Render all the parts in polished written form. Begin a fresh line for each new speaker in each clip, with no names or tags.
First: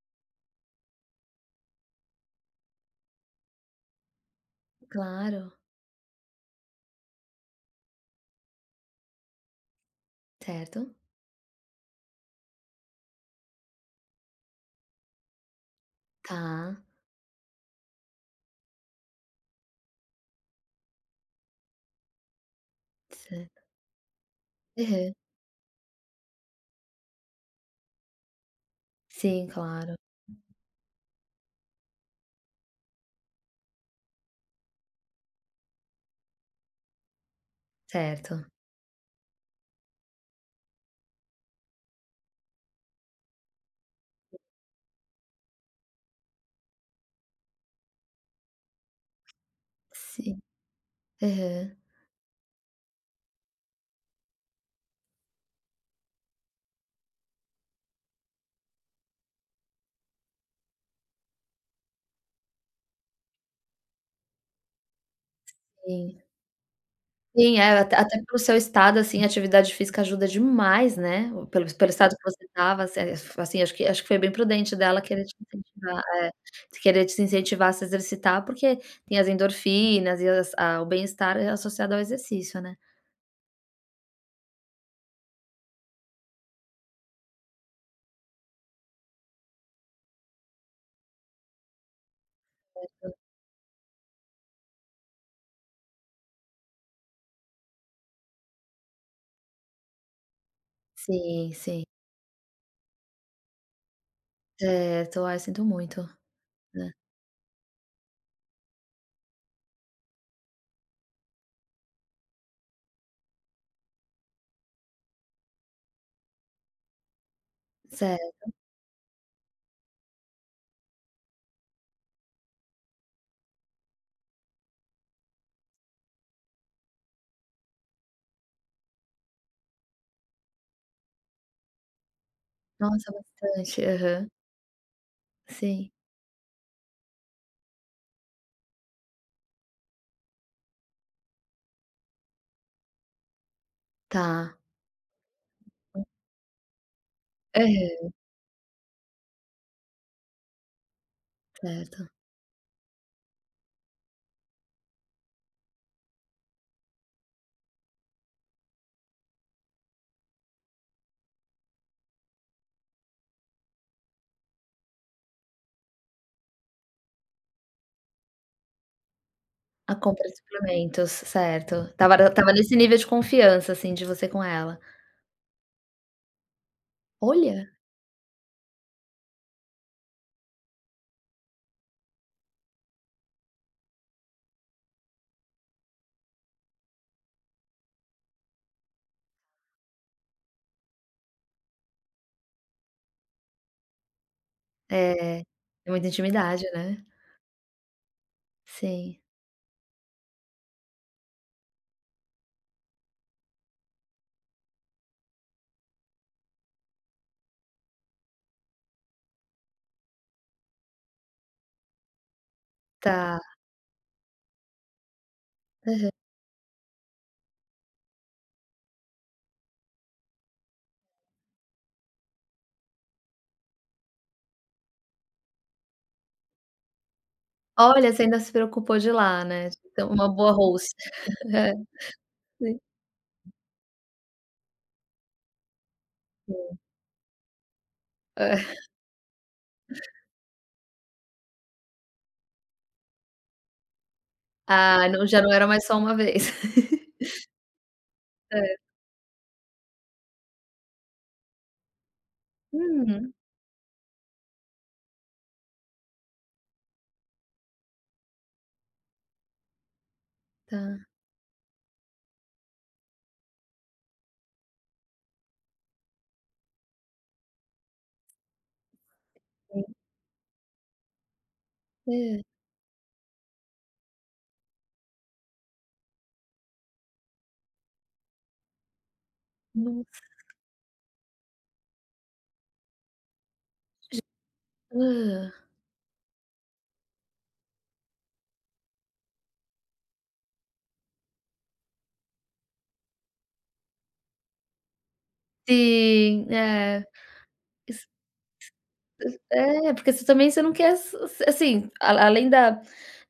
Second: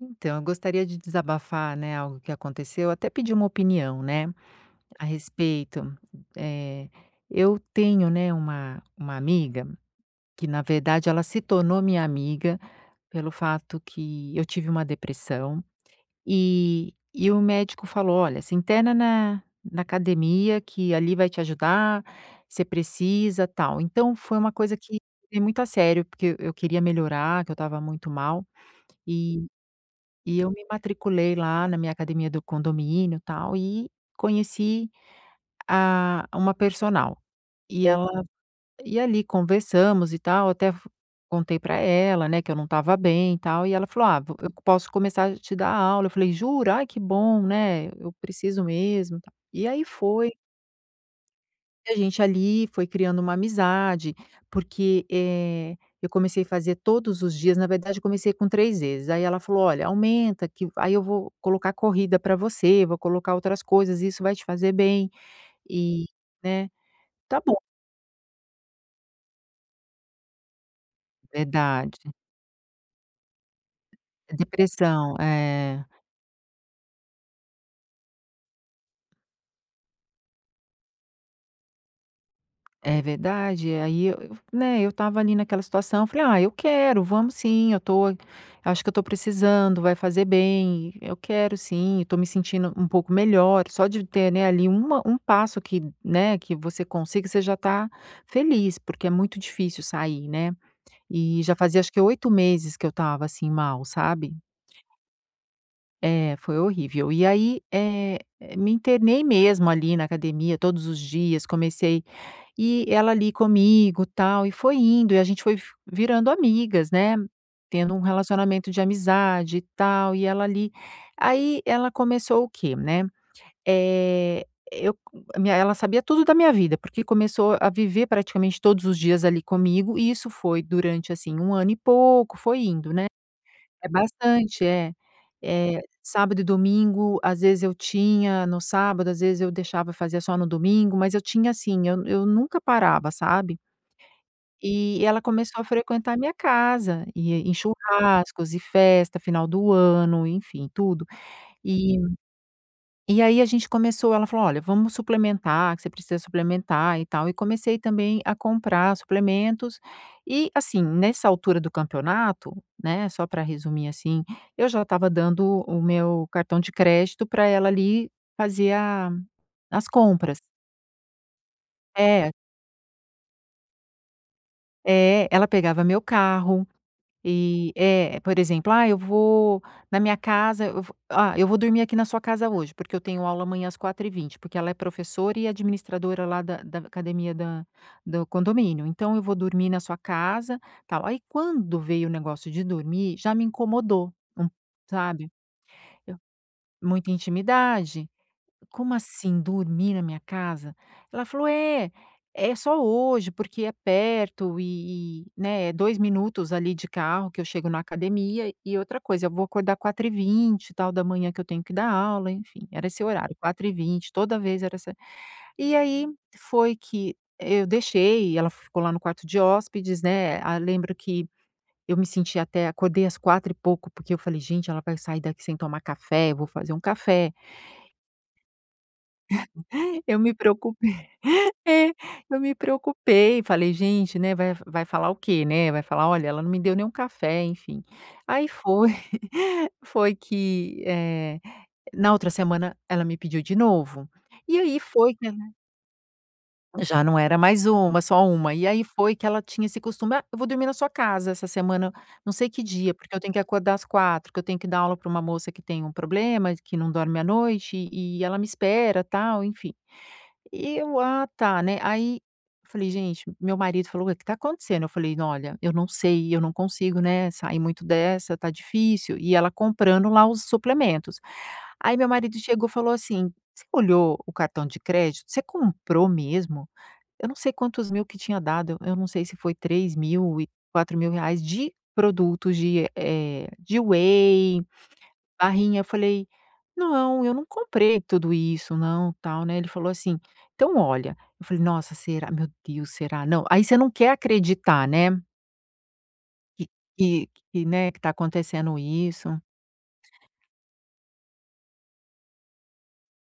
Então, eu gostaria de desabafar, né, algo que aconteceu, até pedir uma opinião, né, a
Claro,
respeito. Eh, eu tenho, né, uma amiga que, na
certo,
verdade, ela se tornou minha amiga pelo fato que eu tive uma depressão
tá,
e o médico falou: "Olha, se interna na academia que ali vai te ajudar, você precisa,
certo.
tal". Então, foi uma coisa que eu
Aham.
levei muito a sério, porque eu queria melhorar, que eu estava muito mal
Sim, claro,
e eu me matriculei lá na minha academia do condomínio, tal, e conheci a uma personal. E ela
certo.
ali conversamos e tal, até f contei para ela, né, que eu não estava bem e tal, e ela falou: "Ah, vo eu posso começar a te dar aula". Eu falei: "Jura? Ai, que bom, né, eu preciso mesmo", tal.
Sim. Aham,
E a gente ali foi criando uma amizade, porque, eu comecei a fazer todos os dias, na verdade eu comecei com 3 vezes, aí ela falou: "Olha, aumenta que aí eu vou colocar corrida para você, vou colocar outras coisas, isso vai te fazer bem", e,
sim.
né. Tá bom,
Sim, é, até pelo seu estado, assim, a atividade física ajuda demais, né,
é
o pelo
verdade.
estado que você estava, assim, assim, acho que foi bem
É
prudente dela
depressão,
querer te
é.
incentivar é, querer te incentivar a se exercitar, porque tem as endorfinas e as a o bem-estar é associado ao exercício, né.
É verdade, aí eu, né, eu tava ali naquela situação, falei: "Ah, eu quero, vamos sim, eu tô acho que eu tô precisando, vai fazer bem, eu quero sim, eu tô me sentindo um pouco melhor", só de ter, né, ali uma um passo que, né, que você consiga, você já tá feliz, porque é muito difícil sair, né. E
Sim,
já fazia
sim,
acho que 8 meses que eu tava assim mal, sabe.
certo. Ai, sinto muito,
É, foi
né.
horrível. E aí, me internei mesmo ali na academia todos os dias, comecei e ela ali comigo, tal, e foi indo, e a gente foi fi virando amigas, né, tendo um
Certo.
relacionamento de amizade e tal, e ela ali aí ela começou o quê, né, eh, eu a minha ela sabia tudo da minha vida, porque começou a viver praticamente todos os dias ali comigo, e isso foi durante, assim, um ano e pouco, foi indo, né.
Nossa, bastante.
É
Aham,
bastante, é. É
sim.
sábado e domingo, às vezes eu tinha no sábado, às vezes eu deixava fazer só no domingo, mas eu tinha assim, eu nunca parava, sabe.
Tá.
E ela começou a frequentar a minha casa, e em
Aham,
churrascos e festa, final do ano, enfim, tudo. E
certo.
aí a gente começou, ela falou: "Olha, vamos suplementar, que você precisa suplementar e tal". E comecei também a comprar suplementos e, assim, nessa altura do campeonato, né, só para resumir assim, eu já estava dando o meu cartão de crédito para ela ali fazer a as
A compra de
compras.
suplementos, certo. tava
É,
tava nesse nível de confiança, assim, de você com ela.
é, ela pegava meu carro.
Olha,
E é, por exemplo: "Ah, eu vou na minha casa, eu vou dormir aqui na sua casa hoje, porque eu tenho aula amanhã às 4h20, porque ela é professora e administradora lá da academia da do condomínio. Então eu vou dormir na sua casa", tal. Aí quando veio o negócio de dormir, já me incomodou, sabe.
é, é muita
Eu
intimidade, né.
muita intimidade. "Como
Sim,
assim, dormir na minha casa?" Ela falou: "É, é só hoje, porque é perto e né, é 2 minutos ali de carro que eu chego na academia e outra coisa, eu vou acordar 4h20 tal da manhã que eu tenho que dar aula", enfim, era esse horário,
tá.
4h20 toda vez era essa e aí foi que eu deixei, ela ficou lá no quarto de hóspedes, né, ah, lembro que eu me senti até acordei às 4 e pouco, porque eu falei: "Gente, ela vai sair daqui sem tomar café, eu vou fazer um café".
Olha, você ainda se preocupou de ir lá, né, de ser
Eu
uma
me
boa
preocupei,
host. É,
é, eu me
sim,
preocupei, falei: "Gente, né, vai falar o quê, né? Vai falar: 'Olha, ela não me deu
sim.
nem um café'", enfim. Aí
É.
foi foi que, na outra semana ela me pediu de novo. E aí
Ah,
foi que
não, já não era mais só uma vez.
já não era mais uma, só uma. E aí
É.
foi que ela tinha esse costume: "Ah, eu vou dormir na sua casa essa semana, não sei que dia, porque eu
Uhum,
tenho que acordar às quatro que eu tenho que dar aula para uma moça que tem um problema, que não dorme à noite, e ela me espera, tal", enfim. E eu:
tá.
"Ah, tá", né. Aí falei: "Gente", meu marido falou: "Ué, o que tá acontecendo?" Eu falei: "Olha, eu não sei, eu não consigo, né, sair muito dessa, tá difícil". E ela
Sim.
comprando lá os suplementos. Aí meu marido
É,
chegou, e falou assim: "Você olhou o cartão de crédito? Você comprou mesmo?" Eu não sei quantos mil que tinha dado, eu não sei se foi três
nossa.
mil e 4 mil reais de produtos de, de whey,
Hã.
barrinha. Eu falei: "Não, eu não comprei tudo isso não, tal", né. Ele falou assim: "Então olha", eu falei: "Nossa, será? Meu Deus, será?". Não, aí você não quer acreditar, né,
Sim,
que
é.
que, né, que tá acontecendo isso.
É, porque você também você não quer s s assim, a além da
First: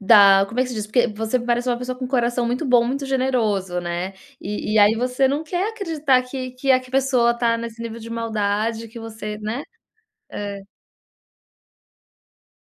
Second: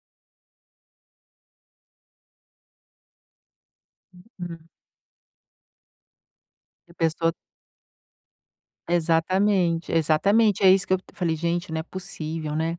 como é que se diz? Porque você parece uma pessoa com um coração muito bom, muito generoso, né.
Hum,
E aí você não quer acreditar que a que
a pessoa
pessoa tá nesse nível de maldade que você, né.
exatamente,
É.
exatamente, é isso que eu falei: "Gente, não é possível, né".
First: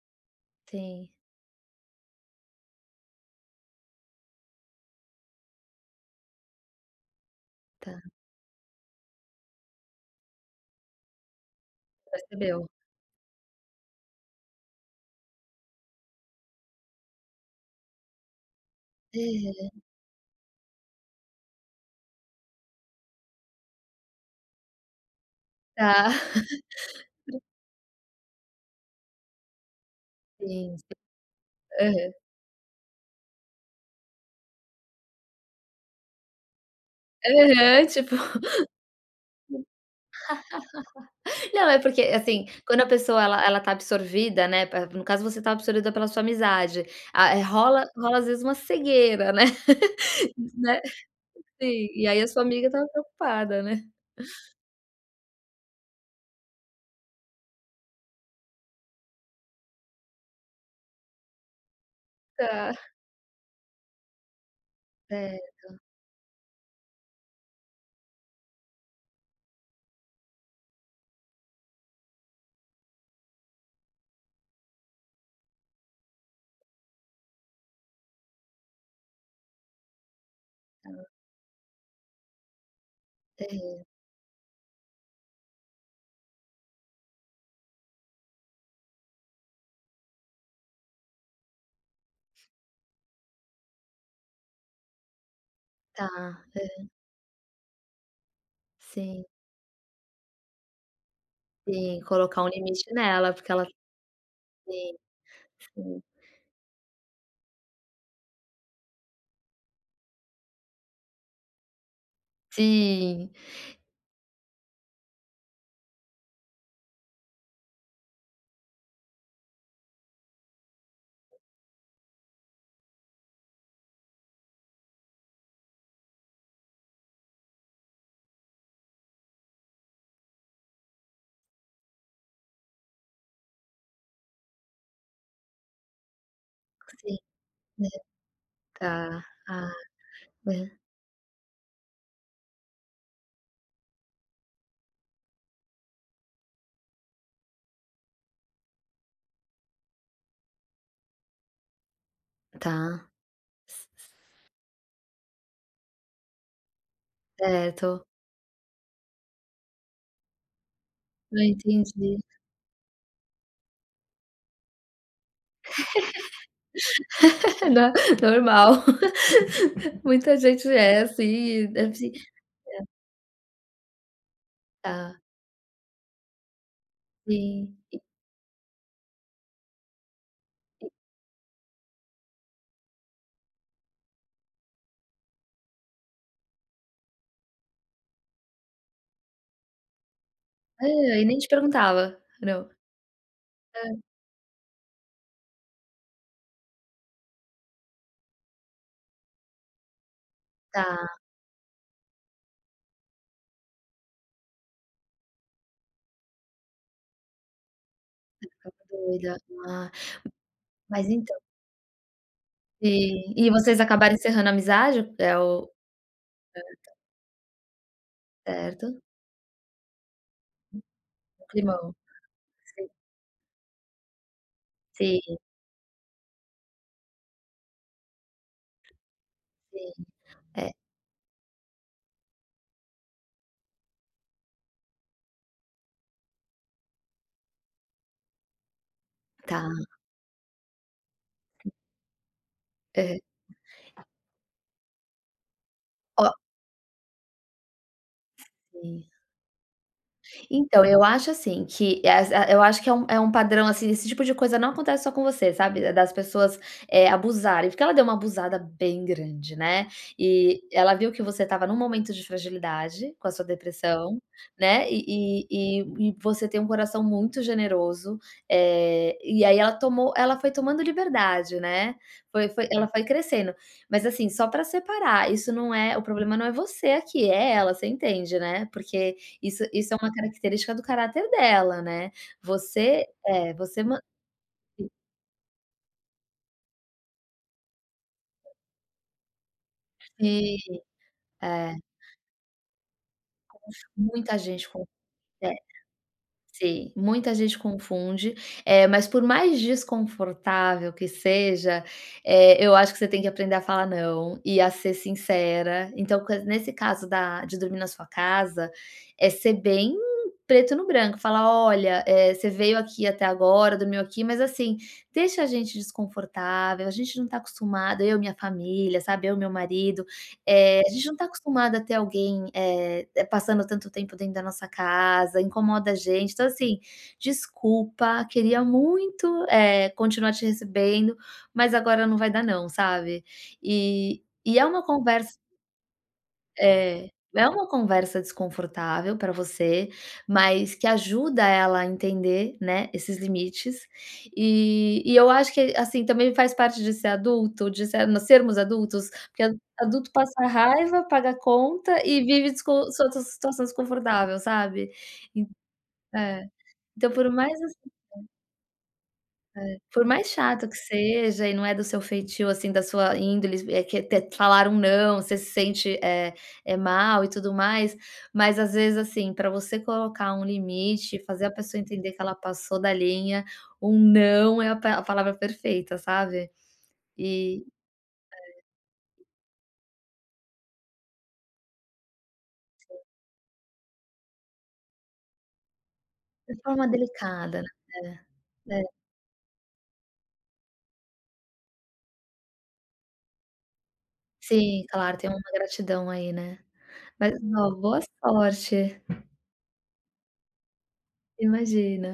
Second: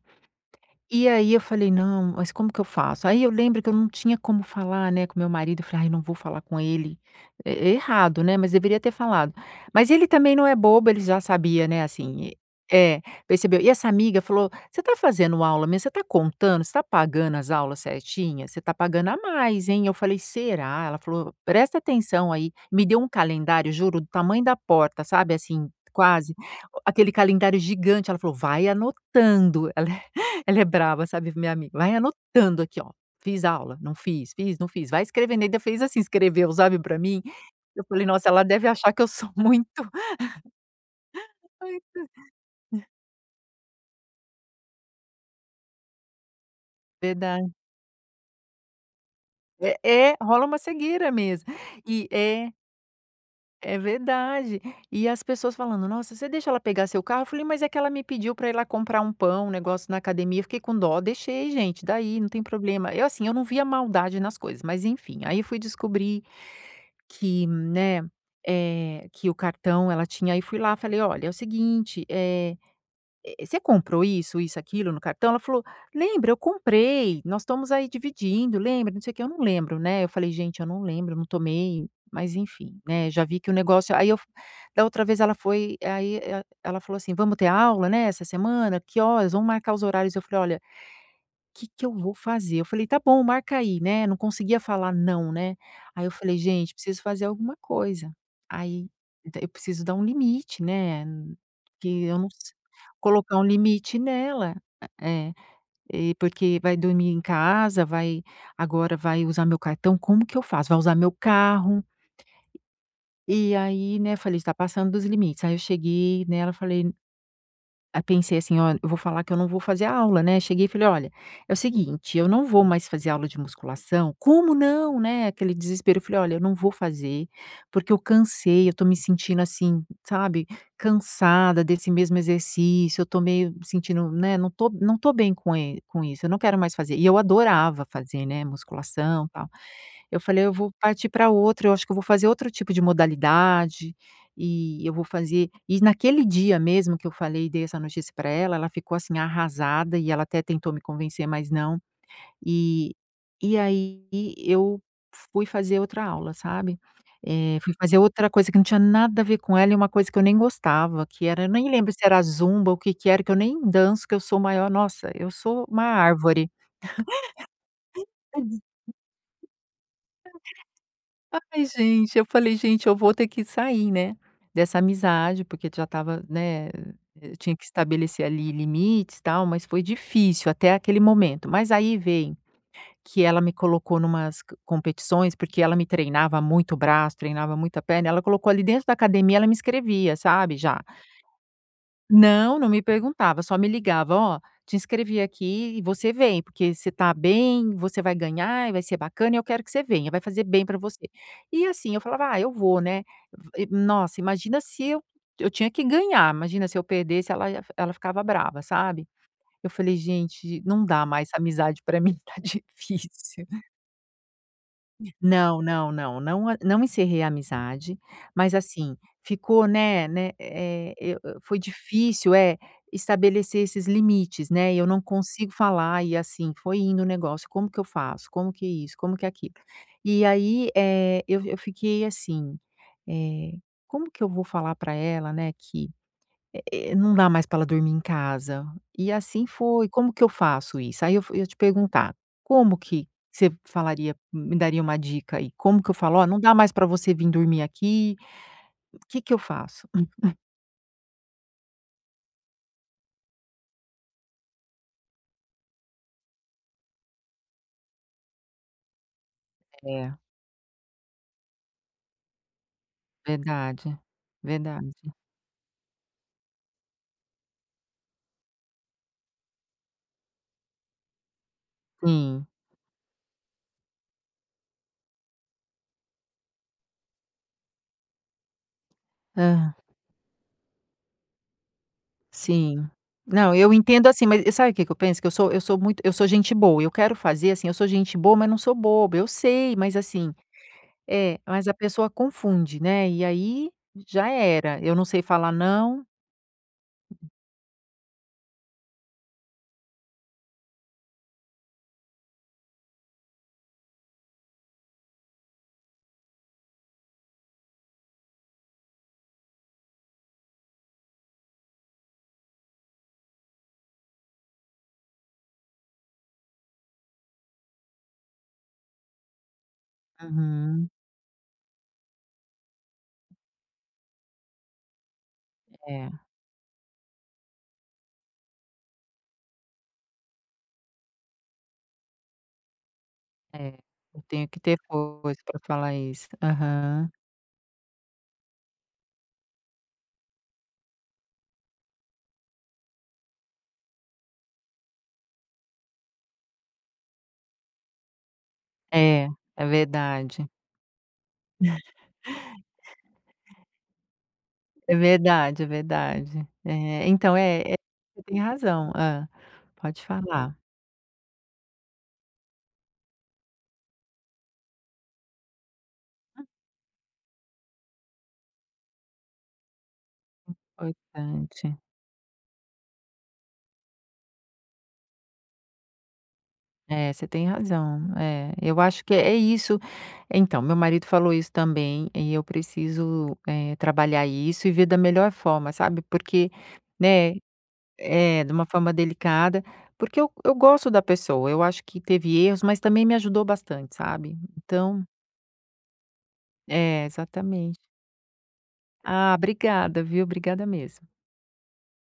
Sim,
E aí eu falei: "Não, mas como que eu faço?" Aí eu lembro que eu não tinha como falar, né, com meu marido, eu falei: "Ai, não vou falar com ele". E
tá,
errado, né, mas deveria ter falado. Mas ele também não é bobo, ele já sabia, né,
percebeu.
é, percebeu. E essa amiga falou: "Você tá fazendo aula mesmo? Você tá contando? Você tá pagando as aulas certinhas? Você tá pagando a mais,
É,
hein?" Eu falei: "Será?" Ela falou: "Presta atenção aí". Me deu um calendário, juro, do tamanho da porta, sabe, assim,
tá.
quase, aquele calendário gigante. Ela falou: "Vai anotando". Ela é
Sim.
brava, sabe, minha amiga. Vai
Aham.
anotando aqui, ó. Fiz aula, não fiz, fiz, não fiz. Vai escrevendo. Ainda fez assim, escreveu, sabe, pra mim. Eu
Aham,
falei:
tipo
"Nossa, ela deve achar que eu sou muito"
não, é
Ai,
porque,
tá-
assim, quando a pessoa ela tá absorvida, né, pa no caso você tá absorvida pela sua amizade, ah,
Verdade.
rola às vezes uma cegueira, né,
É, é, rola uma
né.
cegueira mesmo.
Sim, e
E
aí a sua
é,
amiga estava preocupada,
é
né?
verdade. E as pessoas falando: "Nossa, você deixa ela pegar seu carro?" Eu falei: "Mas é que ela me pediu pra ir lá comprar um pão, um negócio na academia". Eu fiquei com dó. Deixei, gente. Daí, não tem
Tá.
problema. Eu, assim, eu não via maldade nas coisas, mas enfim. Aí eu
É,
fui descobrir que, né, que o cartão ela tinha e fui lá, falei: "Olha, é o seguinte, você comprou isso, isso, aquilo no cartão?" Ela falou: "Lembra, eu comprei, nós estamos aí dividindo, lembra, não sei o que Eu não lembro, né, eu falei: "Gente, eu não lembro, eu não tomei", mas enfim, né, já vi que o negócio aí eu f da outra vez ela foi aí e ela falou assim: "Vamos ter aula, né, essa semana? Que horas? Vamos marcar os horários." Eu falei: "Olha". Que eu vou fazer? Eu falei: "Tá bom, marca aí", né, não conseguia falar não, né. Aí
tá.
eu falei: "Gente,
É,
preciso fazer alguma coisa". Aí
sim,
d eu preciso dar um limite, né,
sim,
que eu não
colocar um
s
limite nela,
colocar um
porque ela
limite nela.
sim,
É,
sim.
e porque vai dormir em casa, vai agora vai usar meu cartão, como que eu faço? Vai usar meu carro.
Sim,
E aí, né, falei: "Está passando dos limites". Aí eu cheguei nela, falei Aí pensei assim: ó eu vou falar que eu não vou fazer a aula, né". Cheguei e falei: "Olha, é o seguinte, eu não vou mais fazer aula de musculação". "Como não?", né, aquele desespero. Eu falei: "Olha, eu não vou fazer, porque eu cansei, eu tô me sentindo assim, sabe, cansada desse mesmo exercício, eu tô meio sentindo, né, não tô bem com isso, eu não quero mais fazer". E
sim.
eu adorava
É,
fazer, né,
tá.
musculação, tal.
Ah,
Eu falei: "Eu vou
é,
partir para outra, eu acho que eu vou fazer outro tipo de modalidade, e eu vou fazer" e naquele dia mesmo que eu falei e dei essa notícia para ela, ela ficou, assim, arrasada e ela até tentou me convencer, mas não. E
tá. C
aí eu fui fazer outra aula, sabe. Fui fazer
certo.
outra coisa que não tinha nada a ver com ela e uma coisa que eu nem gostava, que
Eu
era eu nem lembro se
entendi.
era zumba, ou o que que era, que eu nem danço, que eu sou maior nossa, eu sou uma árvore.
Nor normal. Muita gente é
Ai,
assim, deve se
gente, eu falei: "Gente, eu vou ter que sair, né, dessa
tá,
amizade", porque já estava, né, eu tinha que
sim.
estabelecer ali limites, e tal, mas foi difícil até aquele momento. Mas aí vem que ela me colocou numas c competições, porque ela me treinava muito o braço, treinava muito a perna, ela colocou ali dentro da academia, ela me inscrevia, sabe, já.
É, e nem te perguntava.
Não,
Não.
não me perguntava, só me
É,
ligava: "Ó, te inscrevi aqui e você vem, porque você tá bem, você vai ganhar e vai ser bacana e eu quero que você venha, vai fazer bem pra você".
tá,
E assim, eu falava: "Ah, eu vou, né". V nossa, imagina se eu eu tinha que ganhar, imagina se eu perdesse, ela ficava brava, sabe.
doida.
Eu
Ah,
falei: "Gente, não dá
mas
mais
então
essa amizade pra mim, tá
sim.
difícil".
E vocês acabaram encerrando a amizade? É
Não,
o
não, não, não, a não encerrei a amizade, mas
certo.
assim, ficou, foi
Climão.
difícil, é
Sim,
estabelecer esses limites, né, eu não
sim,
consigo falar e assim, foi indo o negócio, como que eu faço? Como que é isso? Como que é aquilo?
sim.
E
É,
aí, eh, eu fiquei assim, eh, como que eu vou falar para ela, né, não dá mais para ela dormir em casa. E assim
tá.
foi, como que eu faço isso? Aí eu f eu ia te perguntar, como que
Aham.
você falaria me daria uma dica aí? Como que eu falo:
Ó,
"Ó, não dá mais para você vir dormir aqui", o
sim.
que que eu faço?
Então, eu acho assim que as a eu acho que é um padrão, assim, esse tipo de coisa não acontece só com você, sabe, das pessoas, abusarem, porque ela deu uma abusada bem grande, né,
É,
e ela viu que você estava num momento de fragilidade com a sua
verdade,
depressão, né,
verdade.
e e você tem um coração muito generoso, e aí ela tomou ela foi tomando liberdade, né,
Sim.
foi ela foi crescendo. Mas assim, só para separar, isso não é o problema, não é você aqui, é ela, você entende, né, porque isso
Hã,
isso é uma característica do caráter dela, né.
sim.
Você é,
Não, eu
você man
entendo assim, mas sabe o que que eu penso? Que eu sou gente boa, eu quero fazer assim, eu sou gente boa, mas não sou boba, eu sei, mas assim
se
é, mas a
é,
pessoa confunde, né, e aí já
muita gente
era,
consegue.
eu não sei falar não.
Sim, muita gente confunde, mas por mais desconfortável que seja, eu acho que você tem que aprender a falar não e a ser sincera. Então, quan nesse caso da de dormir na sua casa, é ser bem preto no branco, falar: "Olha, você veio aqui até agora, dormiu aqui, mas assim, deixa a gente desconfortável, a gente não está acostumado, eu, minha família, sabe, eu, meu marido, a
Uhum.
gente não está acostumado a ter alguém, passando tanto tempo dentro da nossa casa, incomoda a
É,
gente. Então, assim, desculpa, queria muito, continuar te recebendo, mas agora não vai dar não, sabe.
é. Eu tenho
E
que
é
ter
uma conversa
força pra falar isso.
é,
Aham.
é uma conversa desconfortável para você, mas que ajuda ela a entender, né, esses limites. E eu acho que, assim, também faz parte de ser adulto, de ser nós sermos adultos,
É,
porque a-
é
adulto passa
verdade.
raiva, paga conta e vive descon so situação desconfortável, sabe.
É
En
verdade, é verdade.
é,
É,
então
então é é você tem razão. Ah.
por
Pode
mais
falar.
chato que seja e não é do seu feitio, assim, da sua índole, é que te falar um não, você se sente, é é mal e tudo mais, mas às vezes, assim, para você colocar um limite, fazer a
Importante.
pessoa entender que ela passou da linha, um não é a pa a palavra perfeita, sabe.
É, você tem
E
razão. É, eu acho que é isso. Então, meu marido falou isso também e eu preciso, trabalhar isso e ver da melhor forma, sabe, porque,
de forma
né.
delicada, né.
É, de uma
É, é.
forma delicada, porque eu gosto da pessoa, eu acho que teve erros, mas também me ajudou bastante, sabe.
Sim,
Então
claro, tem uma gratidão aí, né.
é,
Mas, ó,
exatamente.
boa sorte,
Ah, obrigada, viu, obrigada mesmo.
imagina.